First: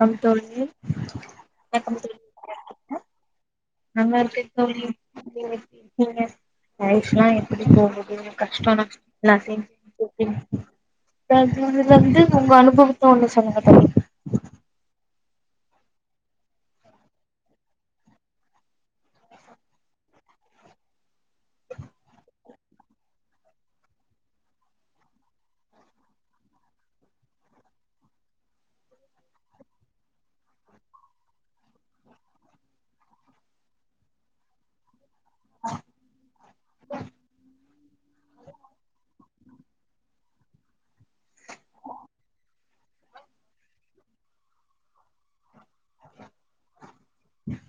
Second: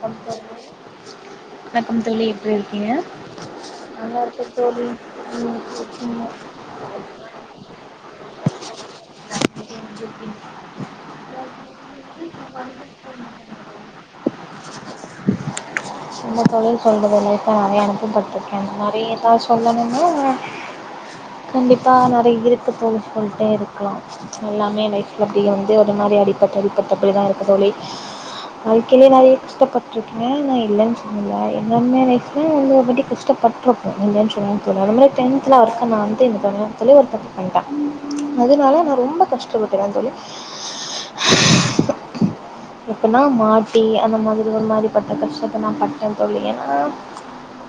come தோழி வணக்கம் தோழி என்ன பண்றீங்க எப்டி இருக்கீங்க நல்லா இருக்க தோழி நீங்க எப்டி இருக்கீங்க லைஃப்லா எப்டி போகுது கஷ்டோ நஷ்டோ இருக்கீங்க [inaudible] இது வந்து உங்க அனுபவோ தோண்டு சமங்கதை என்ன தோழி சொல்றது லைஃப்ல நறையா அனுப்பவப்பட்ருக்க நறையா இதா சொல்லணுனா கண்டிப்பா நறையா இருக்கு தோழி சொல்ட்டே இருக்கலா எல்லாமே ஏ லைஃப்ல அப்டடியே வந்து அது மாரி அடிப்பட்டு அடிப்பட்டு அப்டிதா இருக்கு தோழி வாழ்க்கைலயே நறையா கஷ்டப்பட்ருக்கே நா இல்லன் சொல்ல எல்லாமே லைஃப்ல இவ்ளோ தூரி கஷ்டப்பட்ருப்போ இல்லைன் [inaudible] டென்த்துல அப்ப நா வந்து இங்க பாருங்க [unintelligible] அதனால நான் ரொம்ப கஷ்டப்படறேன் தோழி இப்பனா மாட்டி அந்த மாதிரி ஒரு மாதிரி பட்ட கஷ்டத்தை நான் பட்டேன் தோழி ஏன்னா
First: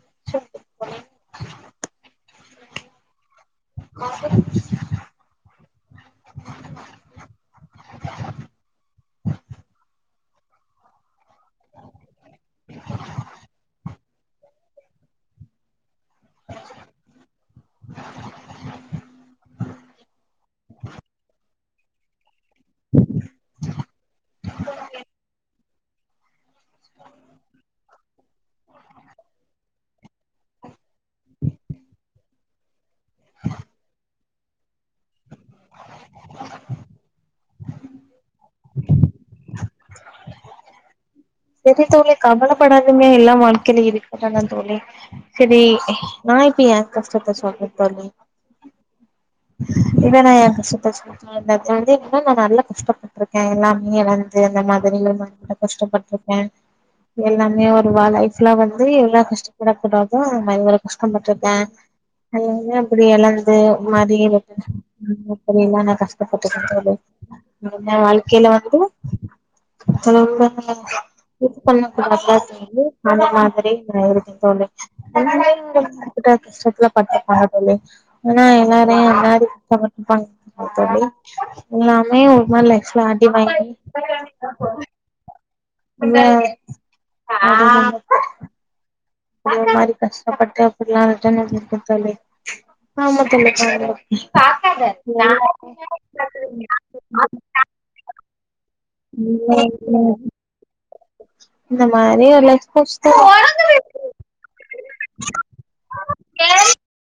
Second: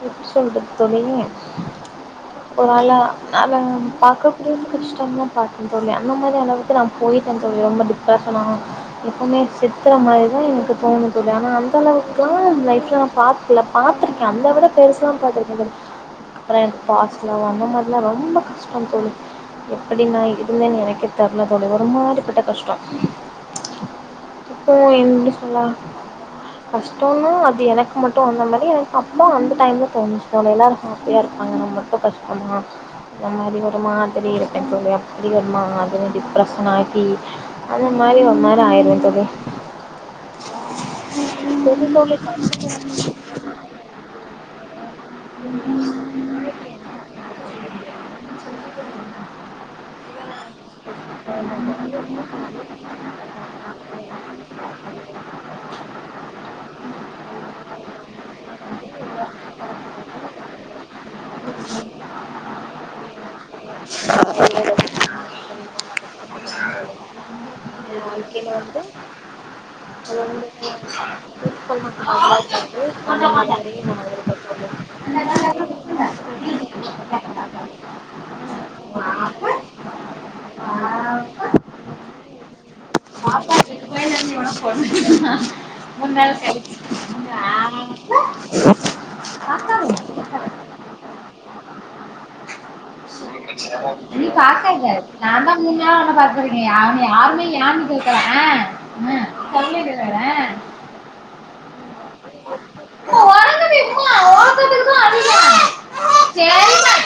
எப்படி சொல்றது தோழி ஒரு வேல நான் பார்க்கக்கூடியது கஷ்டம் தான் பாக்ரேன் அந்த மாதிரி அளவுக்கு நான் போயிட்டேன் தோழி ரொம்ப டிப்ரஷன் ஆகும் எப்போ ச பத்துற மாதிரிதான் எனக்கு தோணும் தோழி ஆனா அந்த அளவுக்கு எல்லாம் லைஃப்ல நான் பார்க்கல பாார்த்திருக்கேன் அந்த விட பெருசுதான் பார்த்திருக்கேன் தோழி அப்புறம் எனக்கு பாஸ்ட் லவ் அந்த மாதிரிலாம் ரொம்ப கஷ்டம் தோழி எப்படி நான் இருந்தேன்னு எனக்கே தெரல தோழி ஒரு மாதிரி கஷ்டம் இப்போ எப்படிட சொல்லா கஷ்டம்ன்னா அது எனக்கு மட்டும் வந்த மாதிரி எனக்கு அப்பா அந்த டைம்ல தோணுச்சு அவன் எல்லோரும் ஹாப்பியாக இருப்பாங்க நம்ம மட்டும் கஷ்டமா இந்தந்த மாதிரி ஒரு மாதிரி இருப்பேன் தோழி அப்படி ஒரு மாதிரி டிப்ரெஷன் ஆக்கி அந்த மாதிரி ஒரு மாதிரி ஆயிடுவேன் தோழி சேரிங்க தோழி கவலைப்படதிங்க எல்லாம் வாழ்க்கையில இருக்குதான் தோழி செரி நான் இப்போ என் கஷ்டத்தை சொல்றேன் தோழி இததான் வந்து என்ன நான் நல்லா கஷ்டப்பட்டிருக்கேன் எல்லாமே இழந்து அந்த மாதிரி கஷ்டப்பட்ருக்கேன் எல்லாமே ஒரு லைஃப்லாம் வந்து எவ்ளா கஷ்டப்படக்க கூடாதோ அந்த மாதிரி ஒரு கஷ்டப்பட்டுருக்கேன் அப்படி இழந்து மாதிரி ல்ல கஷ்டப்பட்டட்டு வாழ்க்கையில வந்து சொ இது பண்ண அந்த மாதிரி நா எதுக்கிட்ட இருக்கே கஷ்டத்துல பட்டப்பங்கே ஆனா எல்லாரையும் அ மாரி அது தோழி எல்லாமே ஒருமா லைஃப்ல அடி வா பாப்பா ரெண்டு மு க ஆ அதே மாதிரி கஷ்டப்பட்டு அப்படல்லாம்ன்ன இருக்கதாலே ஆமா தோழி நீ பாக்கா இல்ல நான் தான் மூன்று நாள ஒண்ண பத்துருக்கேன் யாருமே ஏன்னு கேட்கல உஹம் சொல்லிட்டு வரேன் இந்த மாதிரி ஒரு உறங்குது உமா உறக்கத்துக்கு தான் அழுகிறேன் சரிம்மா